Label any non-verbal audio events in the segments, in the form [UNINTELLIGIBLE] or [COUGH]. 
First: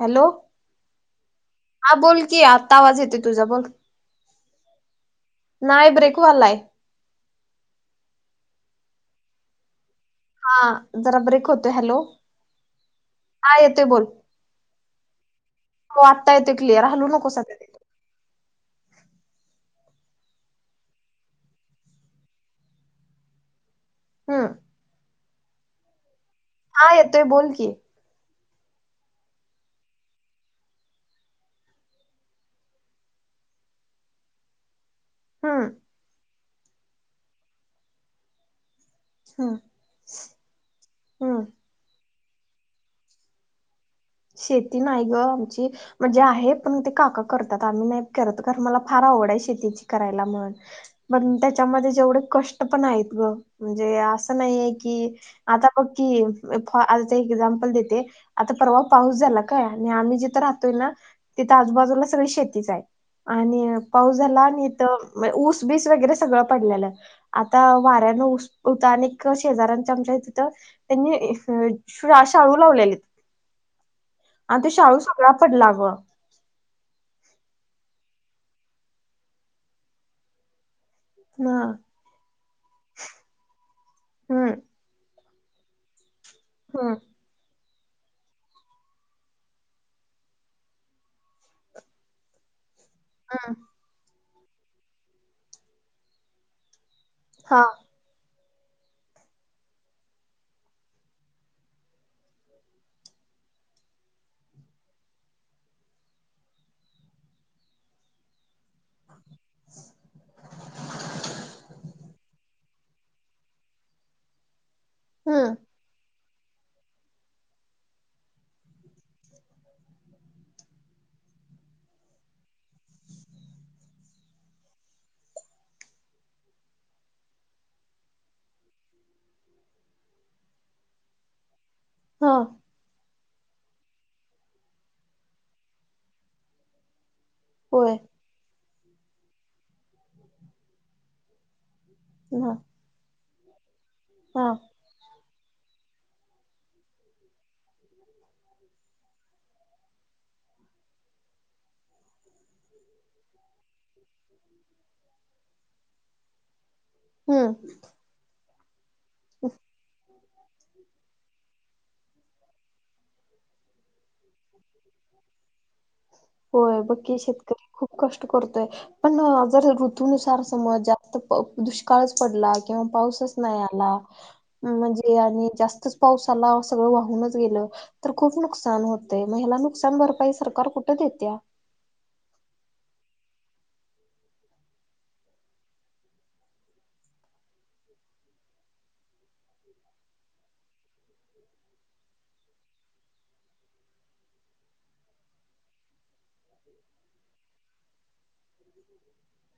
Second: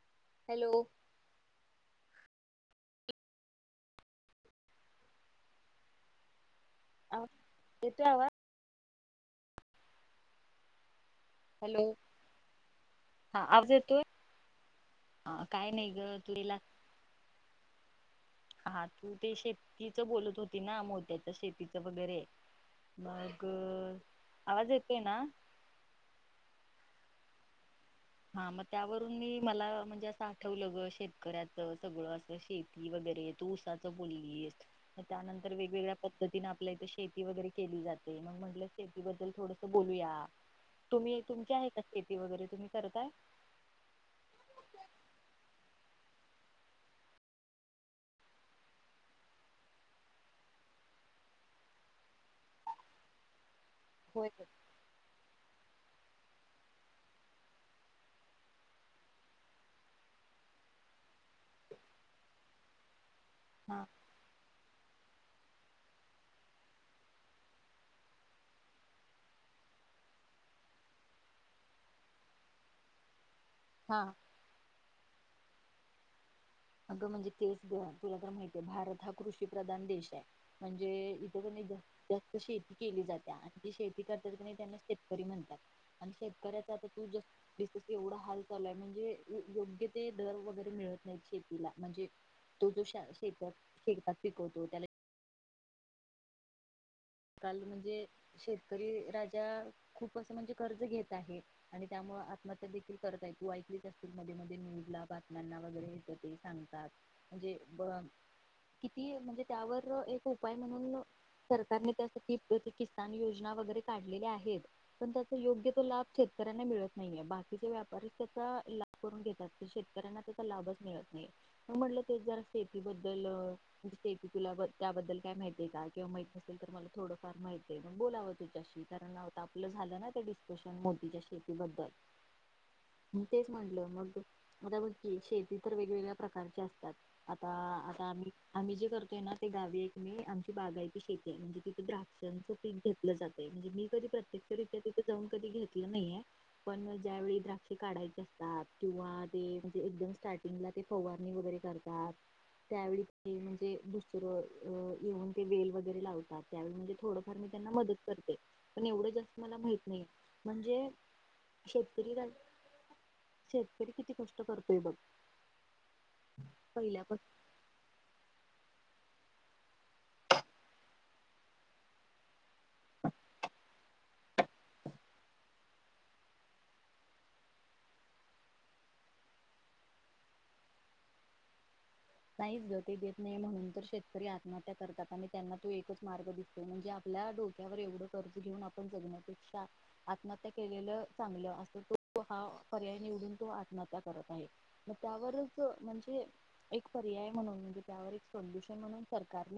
Hello हा बोल. आता आवाज येते? तुझा बोल नाही ब्रेकवालाय. अ येतो आवाज हा जरा ब्रेक होतोय. हॅलो हा काय आवाज येतोय बोल हा काय नाही हो ग आत्ता येतो तुला क्लिअर हलू नकोस. हा तू ते शेतीच बोलत होती. ना मोत्याच शेतीच वगैरे- बग हम्म आवाज येतय ना? हा येतोय बोल की. हा मग त्यावरून मी मला म्हणजे असं आठवलं ग शेतकऱ्याच सगळं अस शेती वगैरे. तू उसाच बोललीस. त्यानंतर हम्म वेगवेगळ्या पद्धतीने आपल्या इथे शेती वगैरे केली जाते. मग म्हटलं शेती बद्दल हम्म थोडस बोलू या तुम्ही हम्म तुमची आहे का? शेती वगैरे तुम्ही. करताय. शेती नाही ग आमची म्हणजे आहे पण ते काका करतात. आम्ही नाही करत कारण मला फार आवडा आहे शेतीची करायला म्हणून मग त्याच्यामध्ये जेवढे कष्ट पण आहेत ग. म्हणजे होय असं नाहीये की- आता बघ की फ आ एक एक्झाम्पल देते आता परवा- पाऊस झाला काय आणि आम्ही जिथे राहतोय ना तिथं आजूबाजूला सगळी शेतीच आहे. आणि हा पाऊस झाला आणि ऊस बीस वगैरे सगळ पडलेले आता वाऱ्यांना ऊस अनेक शेजारात. तिथं त्यांनी अशा शाळू लावलेली. हा आता शाळू सगळा पडला व. अगं म्हणजे तेच ग तुला तर माहितीय भारत हा कृषी प्रधान देश आहे. ये इथ को ह जात शेती केली जाते. आणि जी शेती करतात हम्म त्यांना श री म्हणतात. आणि शेतकऱ्याचा आ हम्म तुझं एवढा हाल चालूय म्हणजे योग्य ते दर वगैरे मिळत नाही. शेती तीला म्हणजे तो जो शेत हम्म शेतात शिकवतो. त्याला- हा काल म्हणजे शेत शेतकरी राजा खूप असं म्हणजे कर्ज घेत आहे. आणि त्यामुळे आत्महत्या देखील करताय. असतील मध्ये मध्ये न्यूडला बातम्यांना वगैरे येत ते सांगतात. म्हणजे किती म्हणजे त्यावर एक उपाय म्हणून सरकारने त्या किसान योजना वगैरे काढलेल्या आहेत. पण त्याचा हम्म योग्य तो लाभ शेत शेतकऱ्यांना मिळत नाही आहे. बाकीचे व्यापारीच त्याचा लाभ करून घेतात तर शेतकऱ्यांना त्याचा लाभच मिळत नाही. म्हटलं ते जरा शेती बद्दल शेती तुला त्याबद्दल काय माहितीय का? किंवा माहिती असेल तर मला थोडंफार माहिती आहे मण बोलावं तिच्याशी कारण आता आपलं झालं ना ते डिस्कशन मोदीच्या शेतीबद्दल. हा. मी तेच म्हंटलं मग आता बग की शेती तर वेगवेगळ्या प्रकारच्या असतात. आता होय आता आम्ही आम्ही जे करतोय ना ते गावी एक मी आमची बागायती शेती आहे म्हणजे. ह द्राक्षणच पीक घेतलं जाते म्हणजे मी कधी हा. प्रत्यक्षरित्या तिथे जाऊन कधी घेतलं नाहीये. पण ज्यावेळी द्राक्ष काढायचे असतात किंवा ते म्हणजे एकदम स्टार्टिंगला ते फवारणी वगैरे शेती करतात त्यावेळी ते म्हणजे दुसरं येऊन ते वेल वगैरे लावतात. त्यावेळी म्हणजे थोडंफार मी हम्म त्यांना मदत करते पण एवढं जास्त मला माहत नाही. म्हणजे शेतकरी राजा शेतकरी किती कष्ट करतोय बग. होय बकी शेतकरी खूप कष्ट कर तोय पण जर ऋतनुसार समज जास्त दुष्काळच पडला किंवा पाऊसच नाही आला म्हणजे आणि ज्यास्त पाऊस आला सगळं वाहूनच गेलं तर खूप नुकसान होतय मग हेला नुकसान भरपाई सरकार कुठे देत्या. नाही ग देत नाही म्हणून तर शेतकरी आत्महत्या करतात, आणि त्यांना तो एकच मार्ग दिसतो म्हणजे आपल्या डो क्यावर एवढं कर्ज घेऊन आपण जगण्यापेक्षा आत्महत्या केलेलं चांगलं अस तो हा? पर्याय निवडून तो आत्महत्या करत आहे मग त्यावरच म्हणजे एक पर्याय म्हणून म्हणे त्या सोल्युशन म्हणून सरकार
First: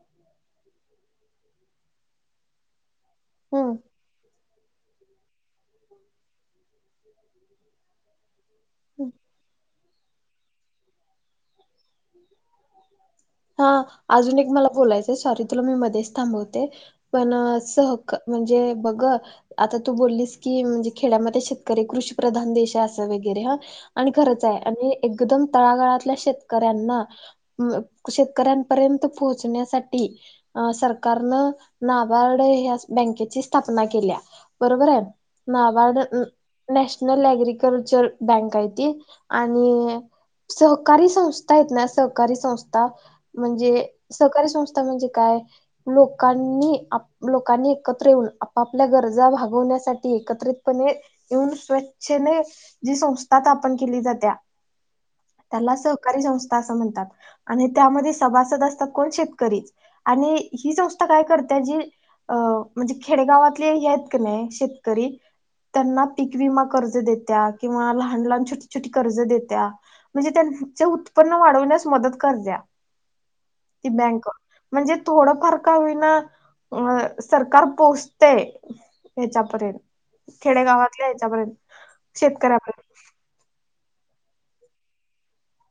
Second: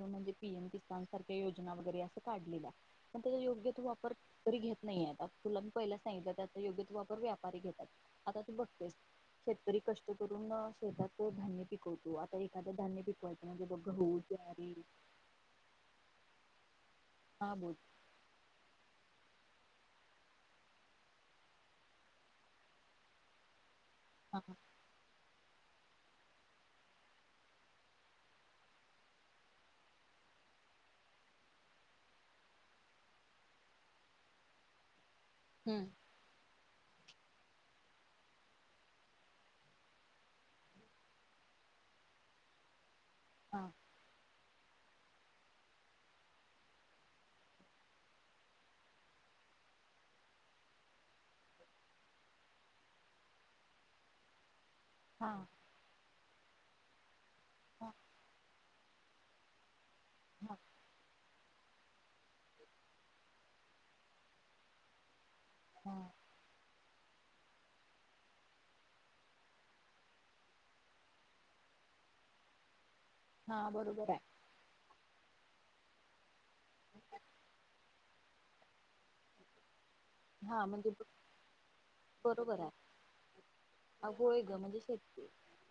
म्हणजे पीएम किसान सारख्या योजना. वगैरे आस काढलेल्या पण त्याचा योग्य तो हम्म वापर शेतकरी घेत नाही आस तुला मी पहिलाच सांगिल योग्य तो वापर व्यापारी घेतात आता तू बघत्यास शेतकरी तरी कष्ट करून शेतात धान्य पिकवतो आता एक हा अजून एक मला ज्वारी बोलायचं, सॉरी तुला मी मध्येच थांबवते. पण हा बोल सह म्हणजे बघ. आता तू बोललीस की म्हणजे खेड्यामध्ये शेतकरी कृषी प्रधान देश आहे असं वगैरे ह. आणि हा खरच आहे आणि एकदम तळागळातल्या शेतकऱ्यांना शेतकऱ्यांपर्यंत पोहोचण्यासाठी सरकारन नाभार्ड ह्याच बँकेची स्थापना केल्या बरोबर आहे. हम्म. NABARD national agriculture bank आहे ती आणि सहकारी संस्था आहेत ना सहकारी संस्था हा म्हणजे सहकारी संस्था म्हणजे काय लोकांनी लोकांनी एकत्र ययेऊन आपआपल्या गरजा भागाव ण्यासाठी एकत्रितपणे येऊन स्वइच्छेने जी संस्था स्थापन केली जात्या हा त्याला सहकारी संस्था अस म्हणतात आणि हा त्यामध्ये सभासद असतात. कोण शेतकरीचं आणि हा ही संस्था काय कर त्या जी म्हणजे खेडेगावातले हे आहेत का नाही शेतकरी हा त्यांना पिकवी मग कर्ज देत्या किंवा लहान लहान, छोटी छोटी कर्ज देत्या. म्हणजे त्यांचं उत्पन्न वाढवण्यास मदत करत्या. हा ती बरोबर बँक आहे म्हणजे थोडं फार का होईना. अ सरकार पोहोचतेय हेच्यापर्यंत. हा म्हणजे खेडेगावातल्या हच्यापर्यंत, शेतकऱ्यापर्यंत. अ होय ग म्हणजे शेत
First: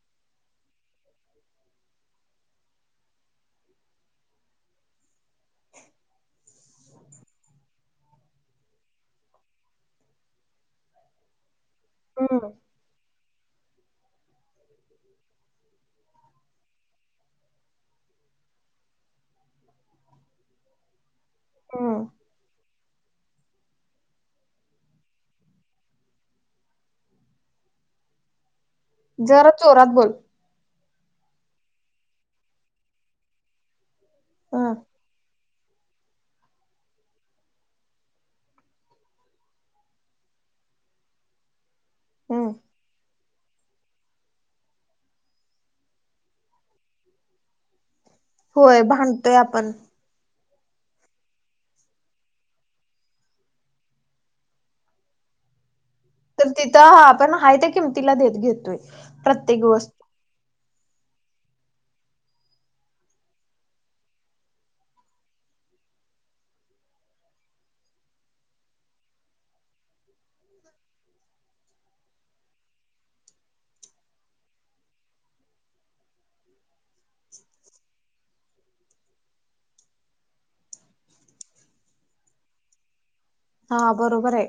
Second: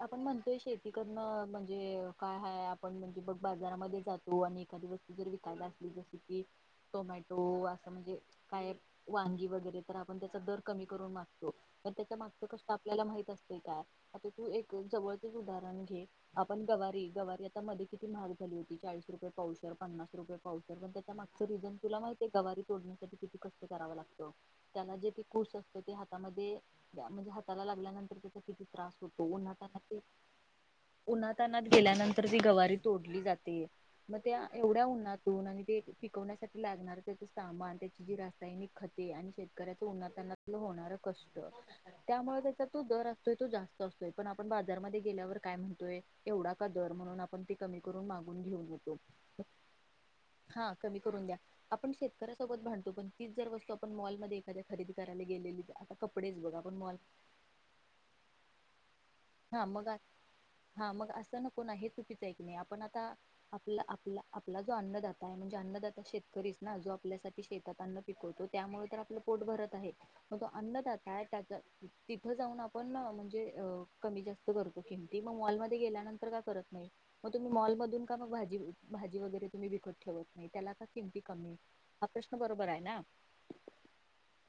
आपण म्हणतोय शेती करणं म्हणजे काय हाय आपण म्हणजे बघ बाजारामध्ये जातो आणि एखादी वस्तू जर विकायला असली जस की टोमॅटो असं म्हणजे काय वांगी वगैरे तर आपण त्याचा दर कमी करून मागतो तर त्याच्या मागच हम्म कष्ट आपल्याला माहित असत. हो का आता तू एक जवळचच उदाहरण घे आपण गवारी गवारी आता मध्ये किती महाग झाली. होती चाळीस रुपये पावशेर, पन्नास रुपये पावशेर. मागं रिझन तुला हम्म माहित आहे गवारी तोडण्यासाठी किती कष्ट कराव लागत त्याला जे कूस असत ते हातामध्ये म्हणजे हाताला लागल्यानंतर त्रास होतो. जरा जोरात उन्हातान्हाचे बोल उन्हातानात गेल्यानंतर ती गवारी तोडली जाते मग त्या ह एवढ्या उन्हातून आणि ते पिकवण्यासाठी लागणार त्याच सामान त्याची जि दैनिक खते आणि शेतकऱ्याच उन्हात्हाणात होणारं कष्ट त्यामुळे हम्म त्याचा तो दर असतोय तो जास्त असतोय पण आपण बाजारमध्ये गेल्यावर काय म्हणतोय एवढा का दर म्हणून आपण ते कमी करून मागून घेऊन होय येतो. भांडतोय आपण हा कमी करून द्या, आपण शेतकऱ्यासोबत भांडतो पण तीच जर वस्तू आपण मॉलमध्ये एखाद्या खरेदी करायला गेलेली आता कपडेच तर बघ आपण तिथं मॉल आपण हाय त्या किमतीला देत घेतोय. हा प्रत्येक मग वस्तू हा मग असं न पुन्हा हे चुकीचं ये की नाही आपण आता आपला आप आपला जो अन्नदाता आहे म्हणजे अन्नदाता शेतकरी जो आपल्यासाठी शेतात अन्न पिकवतो त्यामुळे तर आपलं पोट भरत आहे, मग तो अन्नदाता आहे मग तिथं जाऊन आपण ना म्हणजे अ कमी जास्त करतो किमती मग मॉलमध्येध्ये गेल्यानंतर का करत नाही, मग तुम्ही मॉलमधून का मग भाजी भाजी वगैरे तुम्ही विकत ठेवत नाही त्याला का किमती कमी हा प्रश्न बरोबर आहे ना! हा बरोबर ये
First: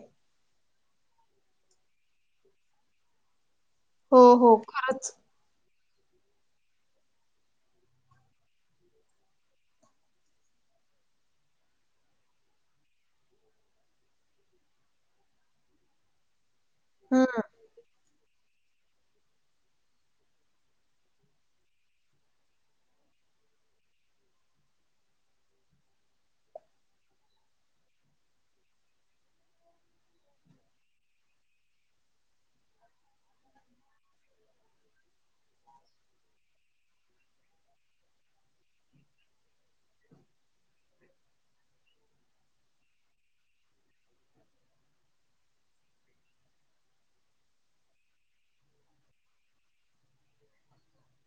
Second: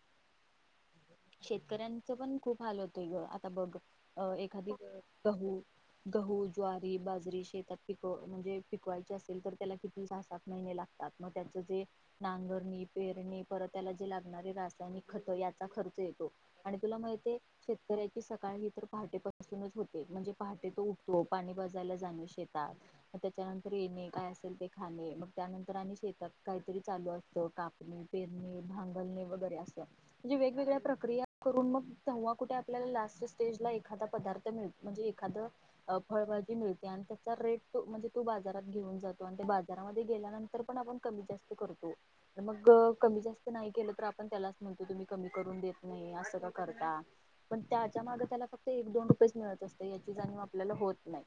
शेतकऱ्यांच पण खूप हाल होतेय ग आता बघ हो अ हो एखादी खरंच गहू गहू ज्वारी बाजरी शेतात पिक म्हणजे पिकवायची असेल तर त्याला किती सहा सात महिने लागतात मग त्याचं जे नांगरणी पेरणी परत त्याला जे लागणारे रासायनिक खत याचा खर्च येतो आणि तुला माहीती ये हम्म शेतकऱ्यांची ही सकाळ ही तर पहाटेपासूनच होते म्हणजे पहाटे तो उठतो पाणी पाजायला जाणे शेतात मग त्याच्यानंतर येणे, काय असेल ते खाणे, मग त्यानंतर आणि शेतात काहीतरी चालू असतं कापणी पेरणी भांगलणे वगैरे असं म्हणजे वेगवेगळ्या प्रक्रिया करून मग तेव्हा कुठे आपल्याला लास्ट स्टेज ला एखादा पदार्थ मिळ म्हणजे एखाद फळभाजी मिळते आणि त्याचा रेट त म्हणजे तो बाजारात घेऊन जातो आणि ते बाजारामध्ये गेल्यानंतर पण मग कमी-जास्त करतो मग कमी-जास्त नाही केलं तर आपण त्यालाच म्हणतो तु कमी करून नाही असं का करता पण त्याच्या माग त्याला फक्त एक दोन रुपयेच मिळत असते याची जाणीव आपल्याला होत नाही.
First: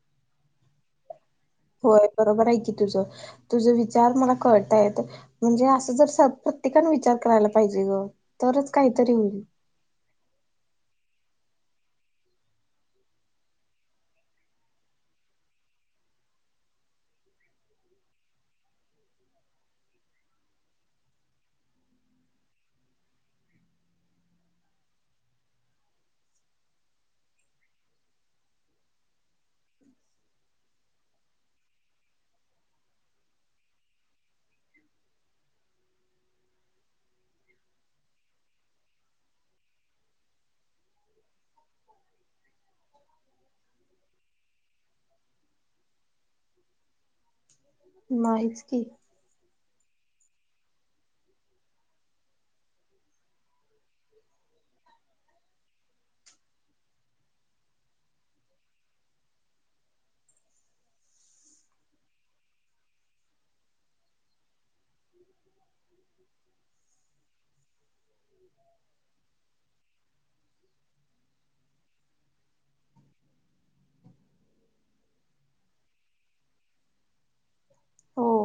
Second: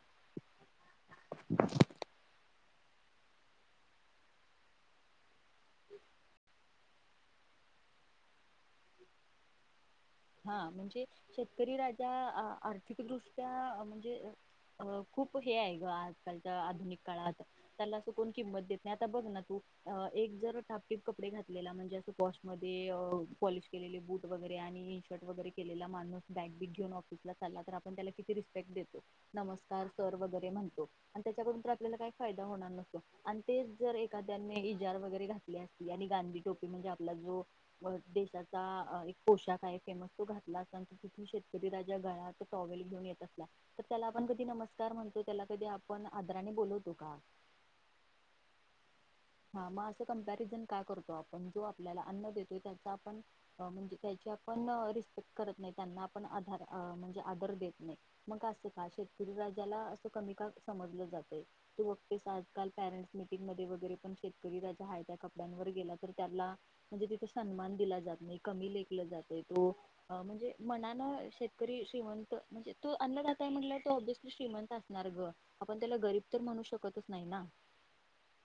होय बरोबर आहे की तुझं तुझं विचार मला कळतायेत म्हणजे असं जर प्रत्येकान विचार करायला पाहिजे. ग तरच काहीतरी होईल [INAUDIBLE] हा म्हणजे शेतकरी राजा आर्थिकदृष्ट्या म्हणजे अ खूप हे आहे ग आजकालच्या आधुनिक काळात त्याला असं कोण किंमत देत नाही आता बघ ना तू अ एक जर टापटीप कपडे घातलेला म्हणजे असं पोश मध्ये पॉलिश केलेले बूट वगैरे आणि इनशटर्ट वगैरे केलेला माणुस बॅग बिग घेऊन ऑफिसला चालला तर आपण त्याला किती रिस्पेक्ट देतो, नमस्कार वगैरे म्हणतो आणि त्यांच्याकडून आपल्याला काही फायदा होणार नसतो, आणि तेच जर एखाद्याने इजा वगैरे घातली असली आणि गांधी टोपी म्हणजे आपला जो देशाचा एक पोशाख आहे मग तो घातला असतां तिथं ती शेतकरी राजा गळ्यात टाॅवेल घेऊन येत असला तर त्याला आपण कधी नमस्कार म्हणतो त्याला कधी आपण आदराने बोलवतो का? नाहीच की हा मग असं कंपॅरिझन का करतो आपण जो आपल्याला अन्न देतो त्याचा आपण म्हणजे त्याची पण रिस्पेक्ट करत नाही त्यांना आपण आधार म्हणजे आदर देत नाही, मग असं का शेतकरी राजाला असं कमी का समजल जातंय तू बघतेस आजकाल पॅरेंट्स मीटिंगमध्ये वगैरे शेतकरी राजा हाय त्या कपड्यांवर गेला तर, त्याला म्हणजे तिथं सन्मान दिला जात नाही कमी लेखल जातंय तो म्हणजे मनान शेतकरी श्रीमंत म्हणजे तो अन्नदाता ये म्हटल्यावर तिचं श्रीमंत असणार ग आपण त्याला गरीब तर म्हणू शकतच नाही ना! हो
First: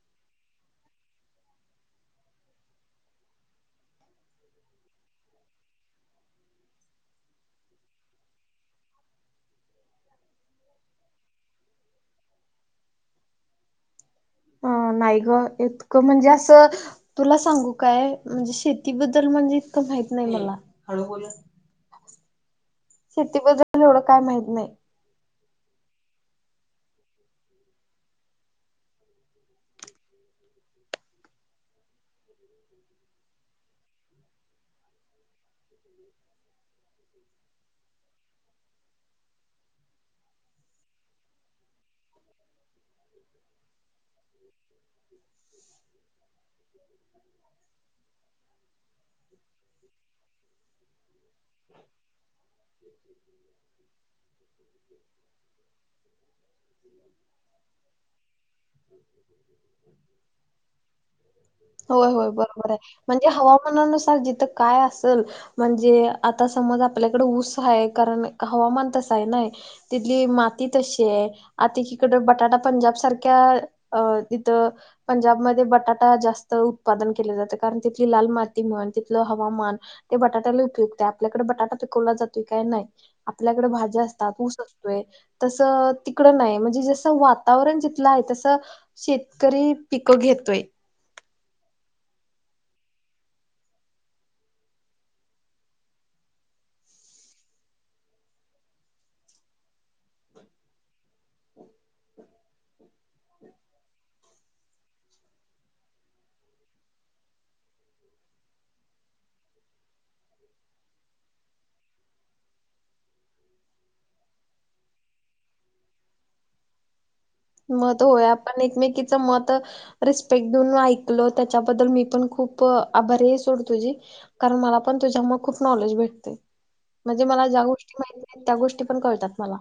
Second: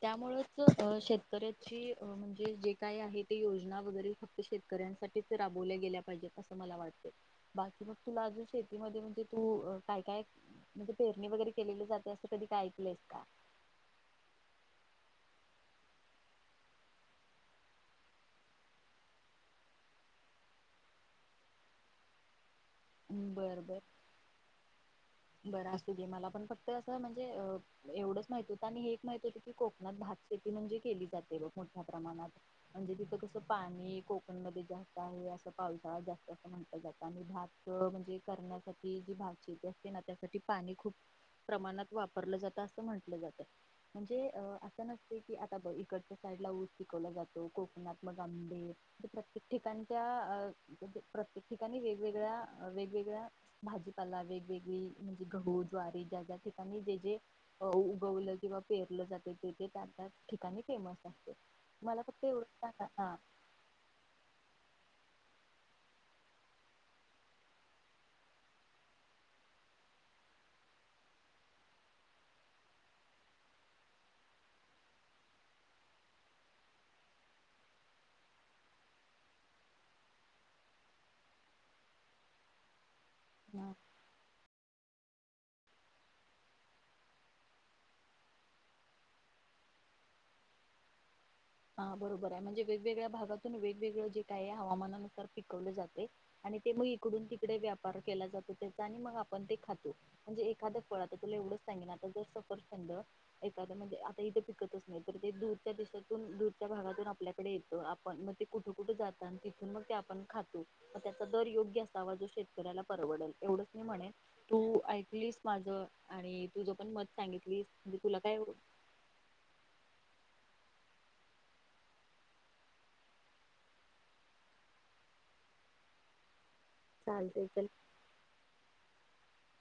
त्यामुळेच अ शेतकऱ्याची म्हणजे जे काय आहे ते योजना वगैरे शेतकऱ्यांसाठीच राबवल्या गेल्या पाहिजेत असं मला वाटतंय बाकी मग तुला अजून शेतीमध्ये तू काय काय म्हणजे पेरणी वगैरे केलेली जाते असं कधी काय ऐकलंस का? अ [INAUDIBLE] नाही ग इतकं म्हणजे असं तुला सांगू काय म्हणजे शेतीबद्दल म्हणजे इतकं माहीत नाही मला हळूबोल शेती बरं बर बद्दल एवढं काय माहीत नाही. बरं असत ते मला पण फक्त असं म्हणजे एवढंच माहित होतं आणि हे एक माहित होत की कोकणात भात- शेती म्हणजे केली जाते, मोठ्या प्रमाणात म्हणजे तिथं कसं पाणी कोकणमध्ये जास्त आहे. अस पावसाळा जास्त अस म्हटलं जायाच आणि भात म्हणजे करण्यासाठी जी भाजी असते ना, त्यासाठी पाणी खूप प्रमाणात वापरलं जातात. असे म्हटलं जात म्हणजे - नसते की, आता बघ इकडच्या साईडला ऊस पिकवला जातो, कोकणात मग आम्ही प्रत्येक ठिकाणच्या अ-तसे प्रत्येक ठिकाणी वेगवेगळ्या वेगवेगळा भाजीपाला, वेगवेगळी म्हणजे गहू, ज्वारी, ज्या ज्या ठिकाणी जे जे उगवलं किंवा पेरलं जातं, ते-ते त्या-त्या ठिकाणी फेमस असतं, मला होय फक्त होय एवढं बरोबर सांगा म्हणजे, हवामानानुसार जिथं काय असल, म्हणजे आता समज, आपल्याकडं ऊस हाय, कारण, हवामान तसं आहे ना, तिथली माती तशी आहे. आता इकडं बटाटा पंजाब सारख्या, अ-तिथं पंजाबमध्ये बटाटा जास्त उत्पादन केलं जातं, कारण तिथली लाल माती म्हण, तिथलं हवामान ते बटाट्याला उपयुक्त आहे. आपल्याकडं बटाटा पिकवला जातोय काय? नाही. हा आपल्याकडे भाज्या असतात. ऊस असतोय, तसं तिकडं नाही, म्हणजे जसं वातावरण जिथलं आहे, तसं शेतकरी पिकं घेतोय. [UNINTELLIGIBLE] हा बरोबर आहे, म्हणजे वेगवेगळ्या भागातून वेगवेगळं जे काय हवामानानुसार पिकवलं जातय आणि ते- मग इकडून तिकडे व्यापार केला जातो त्याचा आणि मग आपण ते खातो, म्हणजे एखादं फळ, आता तुला एवढं सांगीन, आता जर सफारचंद, एखादं म्हणजे आता इथे पिकतच नाही, तर ते दूरच्या देशात- दूरच्या भागातून आपल्याकडे येतं, आपण मग ते कुठं कुठं जातं, तिथून मग ते आपण खातो. दर योग्य असावा, जो शेतकऱ्याला परवडेल एवढंच मी म्हणेन, तू ऐकलीस माझं आणि तुझं पण मत सांगितलीस म्हणजे मत, तुला होय, काय आपण एकमेकीचं मत रिस- एक-दोन वेळा ऐकलं, त्याच्याबद्दल मी पण खूप आभारी आहे सोड तुझी, कारण मला पण तुझ्या खूप नॉलेज भेटतय. म्हणजे चालते मला चल ज्या गोष्टी माहिती नाहीत, त्या गोष्टी पण कळतात मला.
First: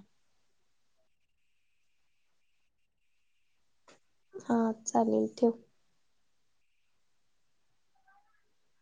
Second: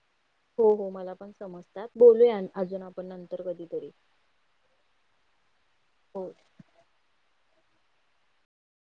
हो हो मला पण समजतात बोलूया अन-अजून आपण नंतर कधीतरी. हा, चालेल ठेव. हो